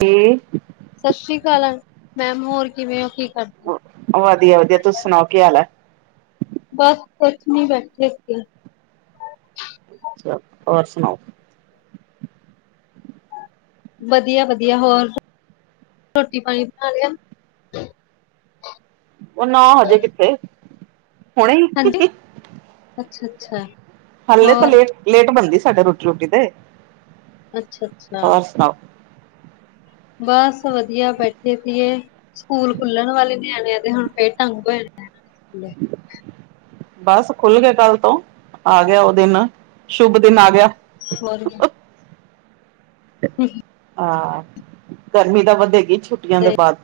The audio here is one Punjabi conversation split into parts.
ਤੇ ਸਸ ਰੀ ਕਾਲ, ਮੈਮ ਹੋਰ ਕਿਵੇਂ ਓ ਹੋਰ ਕੀ ਕਰ ਵਦੀਆ-ਵਦੀਆ ਤੁਸੀਂ ਸੁਨਾਓ ਕੀ ਹਾਲ ਐ। ਬਸ ਕੁਛ ਨੀ ਬੈਠੇ ਸੀਗੇ। ਅੱਛਾ ਹੋਰ ਸੁਨਾਓ ਵਦੀਆ-ਵਦੀਆ, ਹੋਰ ਰੋਟੀ ਪਾਨੀ ਬਨਾ ਲਿਆ। ਓ ਨਾ ਹਜੇ ਕਿੱਥੇ, ਹੁਨੇ ਈ ਅੱਛਾ-ਅੱਛਾ। ਹਲੇ ਤਾਂ ਲੇਟ-ਲੇਟ ਬਨਦੀ ਸਾਡੇ ਰੋਟੀ ਰੂਟੀ ਤੇ ਅੱਛਾ-ਅੱਛਾ। ਹੋਰ ਸੁਣਾਓ ਬਸ ਵਧੀਆ ਬੈਠੇ ਸੀਗੇ, ਸਕੂਲ ਖੁੱਲਣ ਵਾਲੇ ਨਿਆਣਿਆਂ ਦੇ ਹੁਣ ਫਿਰ ਢੰਗ ਹੋ ਜਾਣਾ। [inaudible] ਬਸ ਖੁੱਲ ਗਏ ਕੱਲ ਤੋਂ, ਆ ਗਿਆ ਓ ਦਿਨ ਸ਼ੁਭ ਦਿਨ ਆ ਗਿਆ। [inaudible] ਹਾਂ ਗਰਮੀ ਤਾ ਵਧੇਗੀ ਛੁ ਛੁੱਟੀਆਂ ਦੇ ਤੇ ਬਾਦ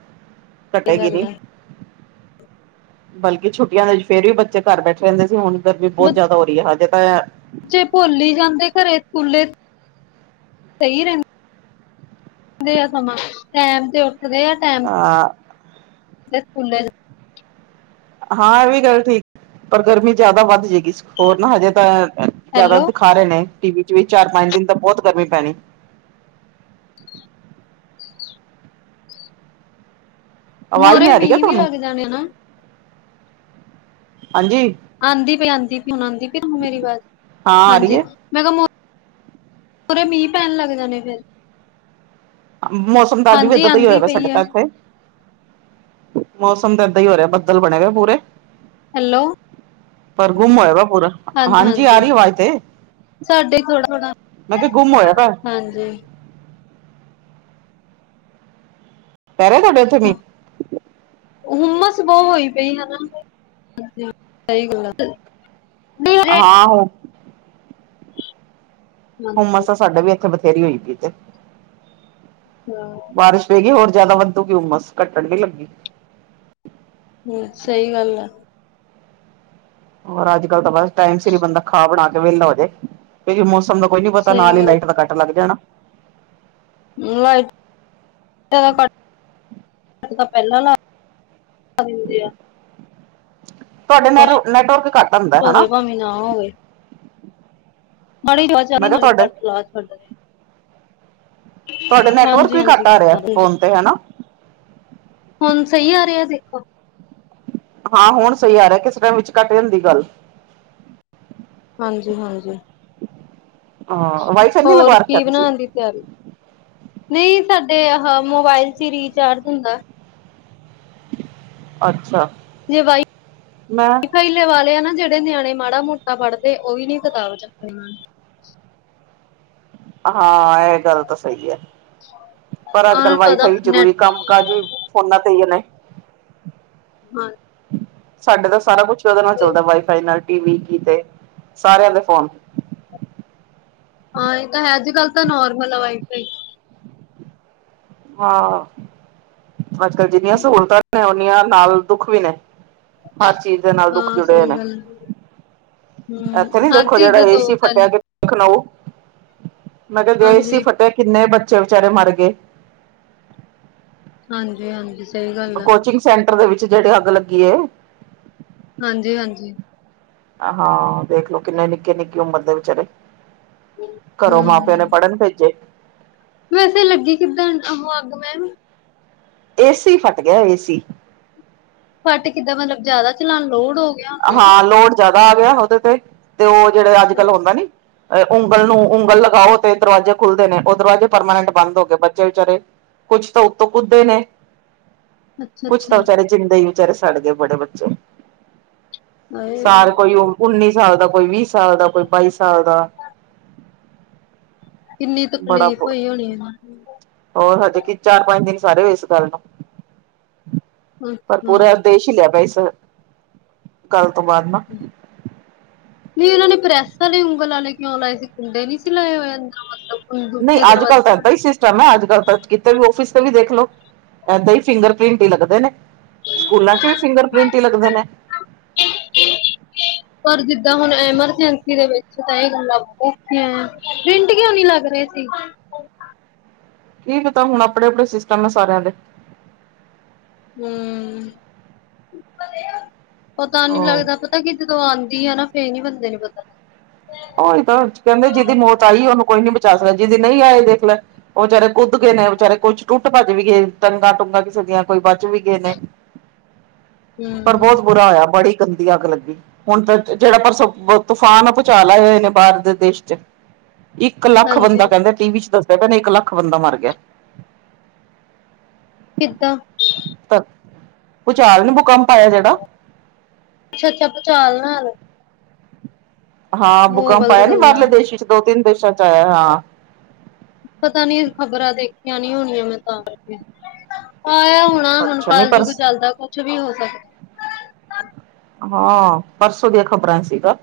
ਸਹੀ ਘਟੇਗੀ ਗੱਲ ਨੀ। ਆ ਬਲਕਿ ਛੁੱਟੀਆਂ ਦੇ ਵਿੱਚ ਫੇਰ ਵੀ ਬੱਚੇ ਘਰ ਬੈਠੇ ਰੈਂਦੇ ਸੀ ਹੁਨ ਗਰਮੀ ਬਹੁਤ ਜ਼ਾਦਾ ਹੋ ਰਈ ਐ ਹਜੇ ਤਾਂ ਜੇ ਭੁਲ ਈ ਜਾਂਦੇ ਘਰੇ ਸਕੂਲੇ, ਸਈ ਰੈਂਦ ਦੇ ਆ ਸਮਾਂ ਟੈਮ ਤੇ ਉੱਠਦੇ ਆ ਟੈਮ ਅਹ ਤੇ ਸਕੂਲੇ ਹਾਂ ਐ ਵੀ ਗੱਲ ਠੀਕ ਪਰ ਗਰਮੀ ਜਿਆਦਾ ਵੱਧ ਜੇਗੀ ਹੋਰ ਨਾ ਹਜੇ ਤਾਂ ਜ਼ਿਆਦਾ ਸ ਹੈਲੋ ਵਿਖਾ ਰਏ ਨੇ ਟੀ ਵੀ ਚ ਵੀ ਚਾਰ ਪੰਜ ਦਿਨ ਤਾਂ ਬੋਤ ਗਰਮੀ ਪੈਨੀ। ਆਵਾਜ਼ ਨੀ ਮੋਹਰੇ ਆ ਰਈ ਮੀਂਹ ਵੀ ਤਾਨੂੰ, ਲੱਗ ਜਾਣੇ ਨਾ ਹਾਂਜੀ। ਆਂਦੀ ਪਈ-ਆਂਦੀ ਪਈ ਹੁਨ ਆਂਦੀ ਫੇਰ ਹੁਨ ਮੇਰੀ ਆਵਾਜ਼, ਹਾਂ ਆ ਰਹੀ ਹਾਂਜੀ ਹੈ ਮੈਂ ਕਿਹਾ ਮੂਰੇ ਮੀਂਹ ਪੈਨ ਲੱਗ ਜਾਨੇ ਫਿਰ ਮੌਸਮ ਦਾ ਅੱਜ ਵੀ ਹਾਂਜੀ ਏਦਾਂ ਦਾ ਈ ਹੋਇਆ ਆਂਦੀ ਵੇ ਸਾਡੇ ਪਈ ਹੈ ਤਾਂ ਏਥੇ ਮੌਸਮ ਤਾਂ ਏਦਾਂ ਈ ਹੋ ਰਿਆ ਬੱਦਲ ਬਣੇ ਹੋਏ ਪੂਰੇ। ਹੈਲੋ ਪਰ ਗੁੰਮ ਹੋਏਆ ਦਾ ਪੂਰਾ। ਹਾਂਜੀ ਆਰੀ ਐ ਆਵਾਜ਼ ਤੇ, ਸਾਡੇ ਥੋੜਾ ਥੋੜਾ ਮੈਂ ਕਿਆ ਗੁੰਮ ਹੋਏਆ ਦਾ। ਹਾਂਜੀ ਪੈ ਰੇਆ ਥੋਡੇ ਹਾਂ ਹੁੰਮਸ ਬੋਤ ਹੋਈ ਪਈ ਹਨਾ, ਸਈ ਗੱਲ ਐ ਵੀ ਜੇ ਆਹੋ ਹੁੰਮਸ ਹਾਂਜੀ ਤਾਂ ਸਾਡੇ ਵੀ ਏਥੇ ਬਥੇਰੀ ਹੋਈਦੀ ਤੇ [inaudible] ਬਾਰਿਸ਼ ਪਏਗੀ ਹੋਰ ਜ਼ਾਦਾ ਵਧੂਗੀ ਹੁੰਮਸ ਘੱਟਣ ਨੀ ਲੱਗੀ। ਹੂੰ ਸਈ ਗੱਲ ਐ। ਹੋਰ ਅੱਜ-ਕੱਲ ਤਾਂ ਬਸ ਟਾਈਮ ਸਿਰ ਈ ਬੰਦਾ ਖਨਾ ਬਨਾ ਕੇ ਵੇਲਾ ਹੋਜੇ। ਓਇਓ ਮੌਸਮ ਦਾ ਕੋਈ ਨੀ ਪਤਾ ਨਾਲ ਸਹੀ ਹੀ ਗੱਲ ਲਾਈਟ ਦਾ ਕੱਟ ਲੱਗ ਜਾਣਾ ਲਾਇਟ ਤਦਾਂ ਕਟ ਤਾਂ ਪਹਿਲਾਂ ਲਾ ਦਿੰਦੇ ਆ ਤੁਹਾਡੇ ਨੈ ਬਸ ਨੈਟਵਰਕ ਘੱਟ ਹੁੰਦਾ ਕੁਛ ਹਨਾ। ਹੋਵੇ ਭਾਵੇਂ ਨਾ ਹੋਵੇ ਬੜੇ ਮੈਂ ਕਿਹਾ ਨਾਲ ਤੁਹਾਡੇ ਇਲਾ ਛੱਡਦੇ [inaudible] ਤੁਹਾਡੇ ਨੈਟਵਰਕ ਹਾਂਜੀ ਵੀ ਘੱਟ ਹਾਂਜੀ ਆ ਰਿਹਾ ਹਾਂਜੀ ਫੋਨ ਤੇ ਹੈਨਾ ਹੁਣ ਸਹੀ ਆ ਰਿਹਾ ਦੇਖੋ ਹਾਂ ਹੁਣ ਸਹੀ ਆ ਰਿਹਾ ਕਿਸ ਟਾਈਮ ਵਿੱਚ ਕਟ ਜਾਂਦੀ ਗੱਲ ਹਾਂਜੀ ਹਾਂਜੀ। ਹਾਂ, ਵਾਈ ਫਾਈ ਨੀ ਹੋਰ ਲਗਵਾ ਰੱਖਿਆ ਕੀ ਤੁਸੀਂ। ਬਣਾਣ ਦੀ ਨਈ, ਸਾਡੇ ਆਹ ਮੋਬਾਇਲ ਚ ਈ ਰੀਚਾਰਜ ਹੁੰਦਾ। ਅੱਛਾ। ਜੇ ਵਾਈ ਮੈਂ ਵਾਈਫਾਈ ਲਵਾ ਲਿਆ ਨਾ ਜਿਹੜੇ ਨਿਆਣੇ ਮਾੜਾ ਮੋਟਾ ਪੜ੍ਹਦੇ ਓ ਵੀ ਨੀ ਕਿਤਾਬ ਚੱਕਦੇ ਹਨ। ਹਾਂ, ਏ ਗੱਲ ਤਾਂ ਸਈ ਐ ਪਰ ਅੱਜ ਕੱਲ ਹਾਂ ਪਤਾ ਵਾਈਫਾਈ ਵੀ ਨੈਟ ਜ਼ਰੂਰੀ ਕੰਮ [unintelligible] ਜੀ ਫੋਨਾਂ ਤੇ ਈ ਨੇ। ਹਾਂ, ਸਾਡੇ ਤਾਂ ਸਾਰਾ ਕੁਛ ਔਦੇ ਨਾਲ ਚੱਲਦਾ ਵਾਈਫਾਈ ਨਾਲ ਟੀ ਕੀ ਤੇ ਸਾਰਿਆਂ ਦੇ ਫੋਨ। ਹਾਂ ਇਹ ਤਾਂ ਹੈ ਅੱਜ ਕੱਲ੍ਹ ਤਾਂ ਨੋਰਮਲ ਹੈ ਵਾਈ ਫਾਈ ਹਾਂ ਅੱਜ ਕੱਲ ਜਿੰਨੀਆਂ ਸਹੂਲਤਾਂ ਨੇ ਓਨੀਆਂ ਨਾਲ ਦੁੱਖ ਵੀ ਨੇ ਹਰ ਚੀਜ਼ ਦੇ ਨਾਲ ਦੁੱਖ ਹਾਂ ਜੁੜੇ ਸਹੀ ਨੇ ਗੱਲ ਹੂੰ ਇੱਥੇ ਨੀ ਹਰ ਦੇਖੋ ਚੀਜ਼ ਜਿਹੜਾ ਦੇ ਏ ਦੋ ਸੀ ਫੱਟਿਆ ਪਹਿਲ ਕਿ ਲਖਨਊ ਮੈਂ ਤੇ ਗਏ ਸੀ ਹਾਂਜੀ। ਫਤਿਹ ਕਿੰਨੇ ਬੱਚੇ ਵਿਚਾਰੇ ਮਰ ਗਏ ਹਾਂਜੀ ਹਾਂਜੀ ਔ ਕੋਚਿੰਗ ਸੈਂਟਰ ਦੇ ਵਿੱਚ ਜਿਹੜੇ ਅੱਗ ਲੱਗੀ ਹੈ ਹਾਂਜੀ ਹਾਂਜੀ ਹਾਂ ਦੇਖਲੋ ਕਿੰਨੇ ਨਿੱਕੇ ਨਿੱਕੀ ਉਮਰ ਦੇ ਵਿਚਾਰੇ ਘਰੋਂ ਮਾ ਪਿਔ ਨੇ ਹੂੰ। ਪੜ੍ਹਨ ਭੇਜੇ ਵੈਸੇ ਲੱਗੀ ਕਿੱਦਾਂ ਉਹ ਅੱਗ ਮੈ ਏ ਸੀ ਫਟ ਗਿਆ ਏ ਸੀ ਫੱਟ ਕਿੱਦਾਂ ਮਤਲਬ ਜਿਆਦਾ ਚਲਾਉਣ ਲੋਡ ਹੋ ਗਿਆ ਹੋਣਾ ਹਾਂ ਲੋਡ ਜਿਆਦਾ ਆ ਗਿਆ ਉਹਦੇ ਤੇ ਤੇ ਉਹ ਜਿਹੜਾ ਅੱਜ ਨਾ। ਕੱਲ ਹੁੰਦਾ ਨੀ ਉਂਗਲ ਨੂੰ ਉਂਗਲ ਲਗਾਓ ਤੇ ਦਰਵਾਜ਼ੇ ਖੁੱਲਦੇ ਨੇ ਉਹ ਦਰਵਾਜ਼ੇ ਪਰਮਾਨੈਂਟ ਬੰਦ ਹੋ ਗਏ, ਬੱਚੇ ਵਿਚਾਰੇ ਕੁੱਝ ਤੋ ਉੱਤੋਂ ਕੁੱਦੇ ਨੇ ਅੱਛਾ ਕੁਛ ਤੇ ਅੱਛਾ ਵਿਚਾਰੇ ਜਿੰਦੇ ਹੀ ਵਿਚਾਰੇ ਸੜ ਗਏ ਬੜੇ ਬੱਚੇ ਹਾਏ ਸਾਲ ਕੋਈ ਉੱਨੀ ਸਾਲ ਦਾ ਕੋਈ ਵੀਹ ਸਾਲ ਦਾ ਕੋਈ ਬਾਈ ਸਾਲ ਦਾ ਕਿੰਨੀ ਬੜਾ ਤਕਲੀਫ਼ ਹੋਈ ਹੋਣੀ ਏਨਾਨੂੰ ਹੋਰ ਹਜੇ ਕੀ ਚਾਰ ਪੰਜ ਦਿਨ ਸਾਰੇ ਹੋਏ ਇਸ ਗੱਲ ਨੂੰ, ਪਰ ਪੂਰਾ ਅੱਛਾ ਦੇਸ਼ ਲਿਆ ਪਾਈ ਇਸ ਕੱਲ ਤੋਂ ਬਾਅਦ ਨਾ ਨਹੀਂ ਉਹਨਾਂ ਨੇ ਪ੍ਰੈਸ ਵਾਲੇ ਉਂਗਲ ਵਾਲੇ ਕਿਉਂ ਲਾਏ ਸੀ ਕੁੰਡੇ ਨਹੀਂ ਸੀ ਲਾਏ ਹੋਏ ਅੰਦਰ ਮਤਲਬ ਨਹੀਂ ਦੂਜੇ ਅੱਜ ਕੱਲ ਦਰਵਾਜ਼ੇ ਤਾਂ ਵਾਲੇ? ਇਦਾਂ ਹੀ ਅੱਜ ਕੱਲ ਤਾਂ ਕਿਤੇ ਵੀ ਆਫ਼ਿਸ ਤੇ ਵੀ ਦੇਖ ਲੋ ਇਦਾਂ ਹੀ ਫਿੰਗਰ ਪ੍ਰਿੰਟ ਹੀ ਲੱਗਦੇ ਨੇ ਸਕੂਲਾਂ ਚ ਵੀ ਫਿੰਗਰ ਪ੍ਰ੍ਰਿੰਟ ਹੀ ਲੱਗਦੇ ਨੇ ਪਰ ਜਿੱਦਾਂ ਹੁਣ ਐਮਰਜੈਂਸੀ ਦੇ ਵਿੱਚ ਤਾਂ ਇਹ ਗੱਲਾਂ ਰਿੰਟ ਕਿਉਂ ਨੀ ਲੱਗ ਰਹੇ ਸੀ ਕੀ ਪਤਾ ਹੁਣ ਆਪਣੇ ਆਪਣੇ ਸਿਸਟਮ ਨੇ ਸਾਰਿਆਂ ਦੇ ਹੂ ਪਤਾ ਨੀ ਲੱਗਦਾ ਪਤਾ ਕਿ ਜਦੋਂ ਆਉਂਦੀ ਹੈ ਨਾ ਫੇਰ ਨੀ ਬੰਦੇ ਨੂੰ ਪਤਾੱ ਉਹ ਇਹ ਤਾਂ ਕਹਿੰਦੇ ਜਿਹਦੀ ਮੌਤ ਆਈ ਉਹਨੂੰ ਕੋਈ ਨੀ ਬਚਾ ਸਕਦਾ, ਜਿਹਦੀ ਨਹੀਂ ਆਏ ਦੇਖ ਲੈ ਉਹ ਜੇੜੇ ਕੁੱਦ ਗਏ ਨੇ, ਬਾਰੇ ਕੁਛ ਟੁੱਟ ਭੱਜ ਵੀ ਗਏ, ਟੰਗਾਂ ਟੁੰਗਾਂ ਕਿਸੇ ਦੀਆਂ ਕੋਈ ਬਚ ਵੀ ਗਏ ਨੇ। ਪਰ ਹੂੰ ਬਹੁਤ ਬੁਰਾ ਹੋਇਆ ਬੜੀ ਗੰਦੀ ਅੱਗ ਲੱਗੀ, ਹੁਣ ਤਾਂ ਜਿਹੜਾ ਪਰਸ ਤੂਫਾਨ ਝਾਲ ਆਏ ਹੋਏ ਨੇ ਬਾਹਰ ਦੇਸ਼ ਚ ਇੱਕ ਲੱਖ ਹਾਂਜੀ ਬੰਦਾ ਕਹਿੰਦੇ ਟੀ ਵੀ ਚ ਦਸਦੇ ਪਏ ਨੇ, ਇੱਕ ਲੱਖ ਬੰਦਾ ਮਰ ਗਿਆ ਕਿਦਾਂ ਭੂਚਾਲ ਨਈ ਭੁਕੰਪ ਆਇਆ ਜੇੜਾ ਅੱਛਾ-ਅੱਛਾ ਭੂਚਾਲ ਨਾਲ ਹਾਂ ਭੂਕੰਪ ਭੂਗੋਲ ਆਇਆ ਦੀਆਂ ਨੀ ਬਾਹਰਲੇ ਗੱਲਾਂ ਦੇਸ਼ 'ਚ ਦੋ ਤਿੰਨ ਦੇਸ਼ਾਂ 'ਚ ਆਇਆ ਹਾਂ। ਪਤਾ ਨੀ ਖ਼ਬਰਾਂ ਦੇਖੀਆਂ ਨੀ ਹੋਣੀਆਂ ਮੈਂ ਤਾਂ ਕਰਕੇ ਆਇਆ ਹੋਣਾ ਹੁਣ ਅੱਛਾ ਨਹੀਂ ਪਰ ਕਲਯੁਗ ਚੱਲਦਾ ਕੁਛ ਵੀ ਹੋ ਸਕਦ ਹਾਂ ਪਰਸੋਂ ਦੀਆ ਖਬਰਾਂ ਸੀਗਾ।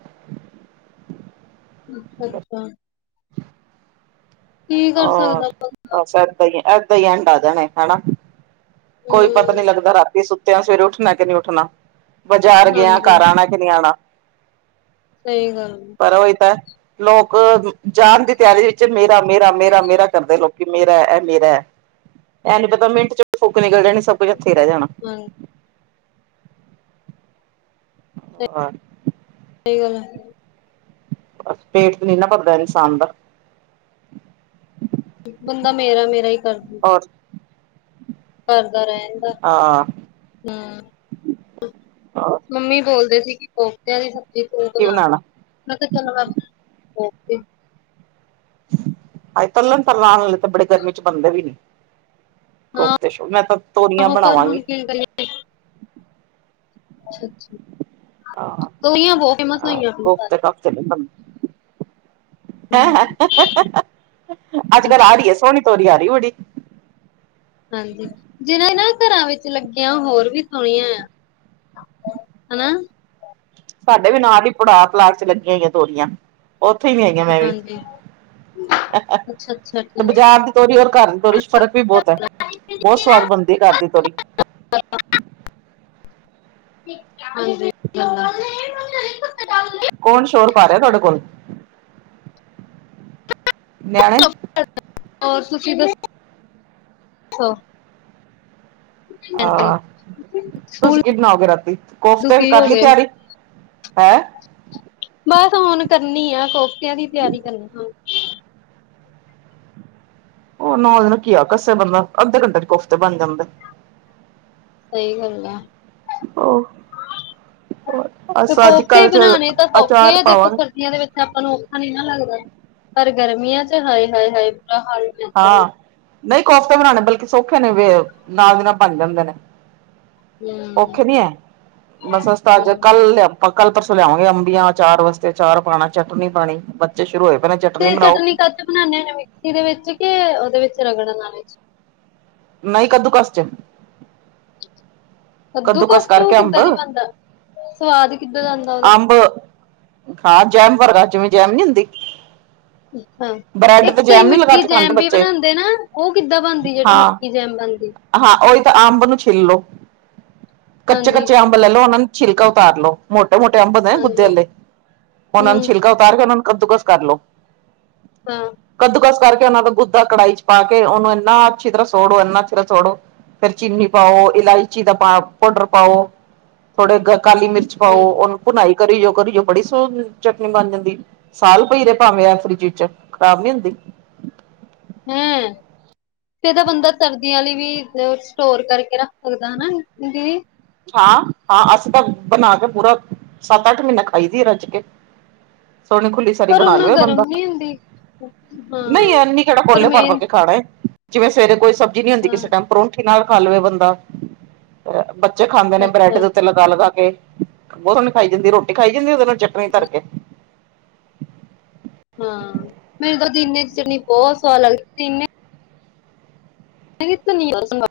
ਅੱਛਾ-ਅੱਛਾ ਕੀ ਕਰ ਹੋਰ ਸਕਦਾ ਬੰਦਾ ਬਸ ਏਦਾਂ ਹੀ ਏਦਾਂ ਹੀ ਐਂਡ ਆ ਜਾਣੈ ਹਨਾ। ਕੋਈ ਪਤਾ ਨੀ ਹੂੰ ਲੱਗਦਾ ਰਾਤੀ ਸੁੱਤਿਆਂ ਸਵੇਰੇ ਉੱਠਣਾ ਕਿ ਨਈ ਉੱਠਣਾ ਬਾਜ਼ਾਰ ਗਿਆ ਹਾਂਜੀ। ਘਰ ਆਣਾ ਕੀ ਨ ਆਣਾ ਸਈ ਗੱਲ ਪਰ ਉਹੀ ਤੇ ਲੋਕ ਜਾਣ ਦੀ ਤਿਆਰੀ ਵਿੱਚ ਮੇਰਾ ਮੇਰਾ-ਮੇਰਾ-ਮੇਰਾ ਕਰਦੇ ਲੋਕੀ ਮੇਰਾ ਇਹ ਮੇਰਾ ਇਹ ਨੀ ਪਤਾ ਮਿੰਟ 'ਚ ਫੁੱਕ ਨਿਕਲ ਜਾਣੀ ਸਭ ਕੁੱਛ ਇਥੇ ਰਏ ਜਾਣਾ। ਹਾਂ ਔਰ ਸਈ ਗੱਲ ਐ ਬਸ ਪੇਟ ਤੇ ਨਈ ਭਰਦਾ ਇਨਸਾਨ ਦਾ ਬੰਦਾ ਮੇਰਾ-ਮੇਰਾ ਈ ਕਰਦ ਹੋਰ ਕਰਦਾ ਰੈਂਦਾ- ਹਾਂ ਹੂੰ ਮੰਮੀ ਬੋਲਦੇ ਸੀ ਕਿ ਕੋਫਤਿਆਂ ਦੀ ਸ ਦੀ ਤੂੰ ਕੀ ਬਣਾ ਬਣਾਉਣਾ ਮੈ ਕਿਆ ਚਲੋ ਮੈ ਕੋਫਤੇ ਹਏ ਤੱਲਣ ਤਲਾਣ ਤਾਂ ਗਰਮੀ 'ਚ ਬਣਦੇ ਵੀ ਨਈ ਹਾਂ ਕੋਫਤੇ ਮੈ ਤਾਂ ਤੋਰੀਆਂ ਆਹੋ ਪਰ ਹੁਣ ਬਣਾਵਾਂਗੀ। [inaudible] ਅੱਛਾ-ਅੱਛਾ ਹਾਂ [unintelligible] ਬੋਤ ਮਸਾਂ ਹੀ ਆਪਣੇ ਘਰ [inaudible] ਅੱਜ ਕੱਲ ਆ ਰਈ ਸੋਹਣੀ ਤੋਰੀ ਆ ਰਈ ਬੜੀ ਹਾਂਜੀ ਜਿਨਾ ਇਹ ਨਾ ਘਰਾਂ ਵਿਚ ਲੱਗੀਆਂ ਹੋਰ ਵੀ ਸੋਹਣੀਆਂ ਆ। ਹਨਾ। ਸਾਡੇ ਵੀ ਨਾਲ ਹੀ ਪਲਾਟ 'ਚ ਲੱਗੀਆਂ ਹੋਈਆਂ ਤੋਰੀਆਂ ਉਥੇ ਹੀ ਆਈਆਂ ਮੈ ਵੀ ਹਾਂਜੀ [inaudible] ਅੱਛਾ ਅੱਛਾ ਤੇ ਠੀਕ ਬਾਜ਼ਾਰ ਦੀ ਤੋਰੀ ਔਰ ਘਰ ਦੀ ਤੋਰੀ 'ਚ ਫਰਕ ਵੀ ਬੋਤ ਐ ਬੋਤ ਸਵਾਦ ਬਣਦੀ ਘਰ ਦੀ ਤੋਰੀ [inaudible] ਹਾਂਜੀ ਕੌਣ ਸ਼ੋਰ ਪਾ ਰਿਆ ਤੁਹਾਡੇ ਕੋਲ ਨਿਆਣੇ ਹੋਰ ਤੁਸੀ ਦੱਸੋ ਸੋ ਆਹ ਤੁਸੀ ਕਿ ਬਣਾਓਗੇ ਰਾਤੀ ਕੋਫਤੇ ਦੁਖੀ ਹੋ ਕਰ ਲਈ ਗਏ ਤਿਆਰੀ ਹੈਂ। ਬਸ ਹੁਣ ਕਰਨੀ ਆਂ ਕੋਫਤਿਆਂ ਦੀ ਤਿਆਰੀ ਕਰਨੀ ਆਂ। ਓ ਨਾਲ ਘੀਆ ਕੱਸੇ ਬੰਦਾ ਅੱਧੇ ਘੰਟੇ 'ਚ ਕੋਫਤੇ ਬਣ ਜਾਂਦੇ। ਸਈ ਗੱਲ ਐ। ਉਹ ਤੇ ਅਸ ਅੱਜ ਕੋਫਤੇ ਕੱਲ ਚ ਬਣਾਉਣੇ ਤਾਂ ਸੌਖੇ ਅਚਾਰ ਆ ਜੇ ਪਾਵਾਂਗੇ ਸਰਦੀਆਂ ਵਿਚ ਔਖਾ ਨਈ ਨਾ ਲੱਗਦਾ ਪਰ ਗਰਮੀਆਂ 'ਚ ਹਾਏ-ਹਾਏ-ਹਾਏ ਬੁਰਾ ਹਾਲ ਜਾਂਦਾ ਵਾ। ਹਾਂ ਨਹੀ ਕੋਫਤੇ ਬਨਾਣੇ ਬਲਕਿ ਸੌਖੇ ਨੇ ਵੇ ਨਾਲ ਦੀ ਨਾਲ ਬਨ ਜਾਂਦੇ ਨੇ। ਹੂੰ ਔਖੇ ਨੀ ਹੈ। ਬਸ ਅੱਜ ਹੂੰ ਕੱਲ ਲਿਆ- ਕੱਲ ਪਰਸੋਂ ਲਿਆਵਾਂਗੇ ਅੰਬੀਆਂ ਅਚਾਰ ਵਾਸਤੇ ਅਚਾਰ ਪਾਣਾ ਚਟਨੀ ਪਾਣੀ- ਤੇ ਸ਼ੁਰੂ ਹੋਏ ਪਏ ਨੇ ਚਟਨੀ ਬਣਾਓ ਚ- ਬਉਂਦੇ ਹ ਨੇ ਵੀ [unintelligible] [unintelligible] ਮਿਕਸੀ ਦੇ ਵਿਚ ਕੇ ਉਹਦੇ ਵਿਚ ਰਗੜਨ ਆਲੇ ਚ- ਨਹੀ ਕਦੁਕਸ 'ਚ- ਕੱਦੂ ਕੱਦੂਕਸ ਕਸ ਨੂੰ ਕਰਕੇ ਅੰਬ ਕਿੱਦਾਂ ਨੀ ਬਨਦਾ ਸਵਾਦ ਈ ਕਿੱਦਾਂ ਦਾ ਆਂਦਾ ਉਹਦਾ- ਅੰਬ ਹਾਂ ਜੈਮ ਵਰਗਾ ਜਿਵੇ ਜੈਮ ਨੀ ਹੁੰਦੀ- ਹੁ- ਬ੍ਰੈਡ ਇਕ ਤੇ ਈ ਜੈਮ ਨੀ ਲਗਾ ਮਿੱਠੀ ਕੇ ਖਾਂਦੇ ਜੈਮ ਵੀ ਬੱਚੇ ਬਨਾਂਦੇ ਨਾ ਉਹ ਕਿੱਦਾਂ ਬਨਦੀ ਜਿਹੜੀ ਹਾਂ ਮਿੱਠੀ ਜੈਮ ਬਨਦੀ- ਹਾਂ ਉਹੀ ਤਾਂ ਅੰਬ ਨੂੰ ਛਿਲ ਲੋ- ਕੱਚੇ ਹਾਂਜੀ ਕੱਚੇ ਅੰਬ ਲੈ ਲਓ ਉਹਨਾਂ ਨੂੰ ਛਿਲਕਾ ਉਤਾਰ ਲੋ- ਮੋਟੇ ਮੋਟੇ ਅੰਬ ਹੋਂਦੇ ਨੇ ਗੁਦੇ ਹਾਂਜੀ ਆਲੇ ਉਹਨਾਂ ਨੂੰ ਹਮ ਛਿਲਕਾ ਉਤਾਰ ਕੇ ਉਹਨਾਂ ਨੂੰ ਕੱਦੂਕਸ ਕਰ ਲਓ। ਹੁ- ਕੱਦੂਕਸ ਕਰਕੇ ਉਹਨਾ ਦਾ ਗੁੱਦਾ ਕੜਾਈ 'ਚ ਪਾ ਕੇ ਉਹਨੂੰ ਏਨਾ ਅੱਛੀ ਤਰ੍ਹਾਂ ਸੋੜੋ ਏਨਾ ਅੱਛੀ ਤਰ੍ਹਾਂ ਸੋੜੋ- ਫੇਰ ਚੀਨੀ ਪਾਓ ਇਲਾਈ- ਚੀ ਦਾ ਪਾ ਪੋਡਰ ਪਾੳ ਥੋੜੇ ਗ ਕਾਲੀ ਮਿਰਚ ਪਾਓ ਉਹਨੂੰ- ਭੁਨਾਈ ਕਰੀ ਜਾਓ ਕਰੀ ਜਾਓ ਬੜੀ ਸੋਹਨ ਚਟਨੀ ਬਨ ਜਾਂਦੀ- ਸਾਲ ਪਈ ਰੇ ਭਾਵੇਂ ਇਹ ਫਰਿਜ ਚ ਖਰਾਬ ਨੀ ਹੁੰਦੀ। ਹੁ। ਫਿ ਤਾਂ ਬੰਦਾ ਸਰਦੀਆਂ ਵੀ ਸਟੋਰ ਕਰਕੇ ਰੱਖ ਸਕਦਾ ਹਨਾ ਦੀ। ਹਾਂ ਹਾਂ ਅਸੀਂ ਤਾਂ ਬਨਾ ਕੇ ਪੂਰਾ ਸੱਤ ਅੱਠ ਮਹੀਨਾ ਖਾਈ ਦੀ ਏ ਰਜ ਕੇ। ਸੋਨੀ ਖੁਲੀ ਪਰ ਉਹ ਨਾਲ ਗਰਮ ਨੀ ਹੁੰਦੀ। ਹਾਂ ਨਹੀਂ ਐਨੀ ਕਿਹੜਾ ਪਰ ਕੋਲੇ ਭਰ ਭਰ ਮੇਨ ਕੇ ਖਾਣੇ ਜਿਵੇਂ ਸਵੇਰੇ ਕੋਈ ਸਬਜ਼ੀ ਨੀ ਹੁੰਦੀ ਹਾਂ ਕਿਸੇ ਟਾਈਮ। ਪਰੋਂਠੀ ਨਾਲ ਖਾ ਲਵੇ ਬੰਦਾ ਬੱਚੇ ਖਾਂਦੇ ਨੇ ਬ੍ਰੈਡ ਅੱਛਾ ਦੇ ਉੱਤੇ ਲਾ ਲਗਾ ਲੱਗਾ ਕੇ ਬਹੁ ਸੋਨੀ ਖਾਈ ਜਾਂਦੀ ਰੋਟੀ ਖਾਈ ਜਾਂਦੀ ਉਹਦੇ ਨਾਲ ਚਟਨੀ ਧਰ ਕੇ। ਹਾਂ ਮੇਰੇ ਤਾਂ ਪ [unintelligible] ਦੀਨੇ ਦੀ ਚਨੀ ਬਹੁਤ ਸਵਾਦ ਲੱਗਦੀ ਤਨੇ। ਨੀ [unintelligible]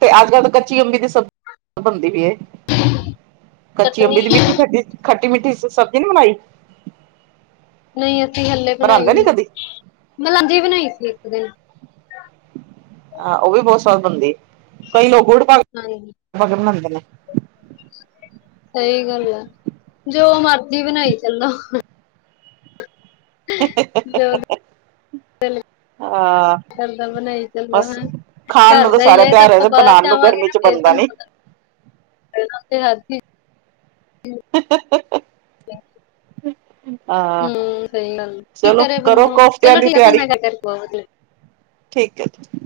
ਤੇ ਅੱਜ ਕੱਲ੍ਹ ਤਾਂ ਕੱਚੀ ਅੰਬੀ ਦੀ ਸਬਜ਼ੀ ਬਨਦੀ ਪੀ ਏ। ਕੱਚੀ ਚਟਨੀ ਅੰਬੀ ਦੀ ਮਿੱਠੀ ਖੱਟੀ ਖੱਟੀ ਮਿੱਠੀ ਸਬਜ਼ੀ ਨੀ ਬਨਾਈ। ਨਹੀਂ ਅਸੀਂ ਹੱਲੇ ਬਨਾਈ ਨੀ ਮੈਂ ਲਾਂਜੀ ਬਨਾਈ ਸੀ ਇੱਕ ਦਿਨ। ਹਾਂ ਉਹ ਵੀ ਬਹੁਤ ਸਵਾਦ ਬਨਦੀ ਏ ਕਈ ਲੋਕ ਗੁੜ ਪਾ ਹਾਂ। [unintelligible] ਬਗਰ ਬਨਾਂਦੇ ਨੇ ਸਹੀ ਗੱਲ ਆ ਜੋ ਮਰਜ਼ੀ ਬਨਾਈ ਚੱਲੋ। ਹਾਂ ਕਰਦਾ ਬਣਾਈ ਚੱਲੋ ਬਸ ਹੈ। [unintelligible] ਖਾਣ ਘਰ ਨੂੰ ਦਾ ਹੀ ਸਾਰੇ ਹੈ ਤਾਂ ਤਿਆਰ ਆਪਾਂ ਬਾਹਰ ਬਣਾਉਣ ਨੂੰ ਜਾਵਾਂਗੇ ਗਰਮੀ ਨਾ ਚ ਫੇਰ ਬਣਦਾ ਤੁਹਾਨੂੰ ਨੀ ਪਤਾ ਚੱਲੇਗਾ ਹੱਰ ਚੀਜ਼ ਹ ਹ ਹ। ਹਾਂ ਹਮ ਸਹੀ ਗੱਲ ਕੀ ਚਲੋ ਕਰੇ ਕਰੋ ਬੰਦਾ ਕੋਫਤਿਆਂ ਚਲੋ ਦੀ ਠੀਕ ਆ ਤੁਹਾਡੇ ਤਿਆਰੀ। ਨਾਲ ਗੱਲ ਕਰਕੇ ਬਹੁਤ ਵਧੀਆ ਠੀਕ ਹੈ ਜੀ।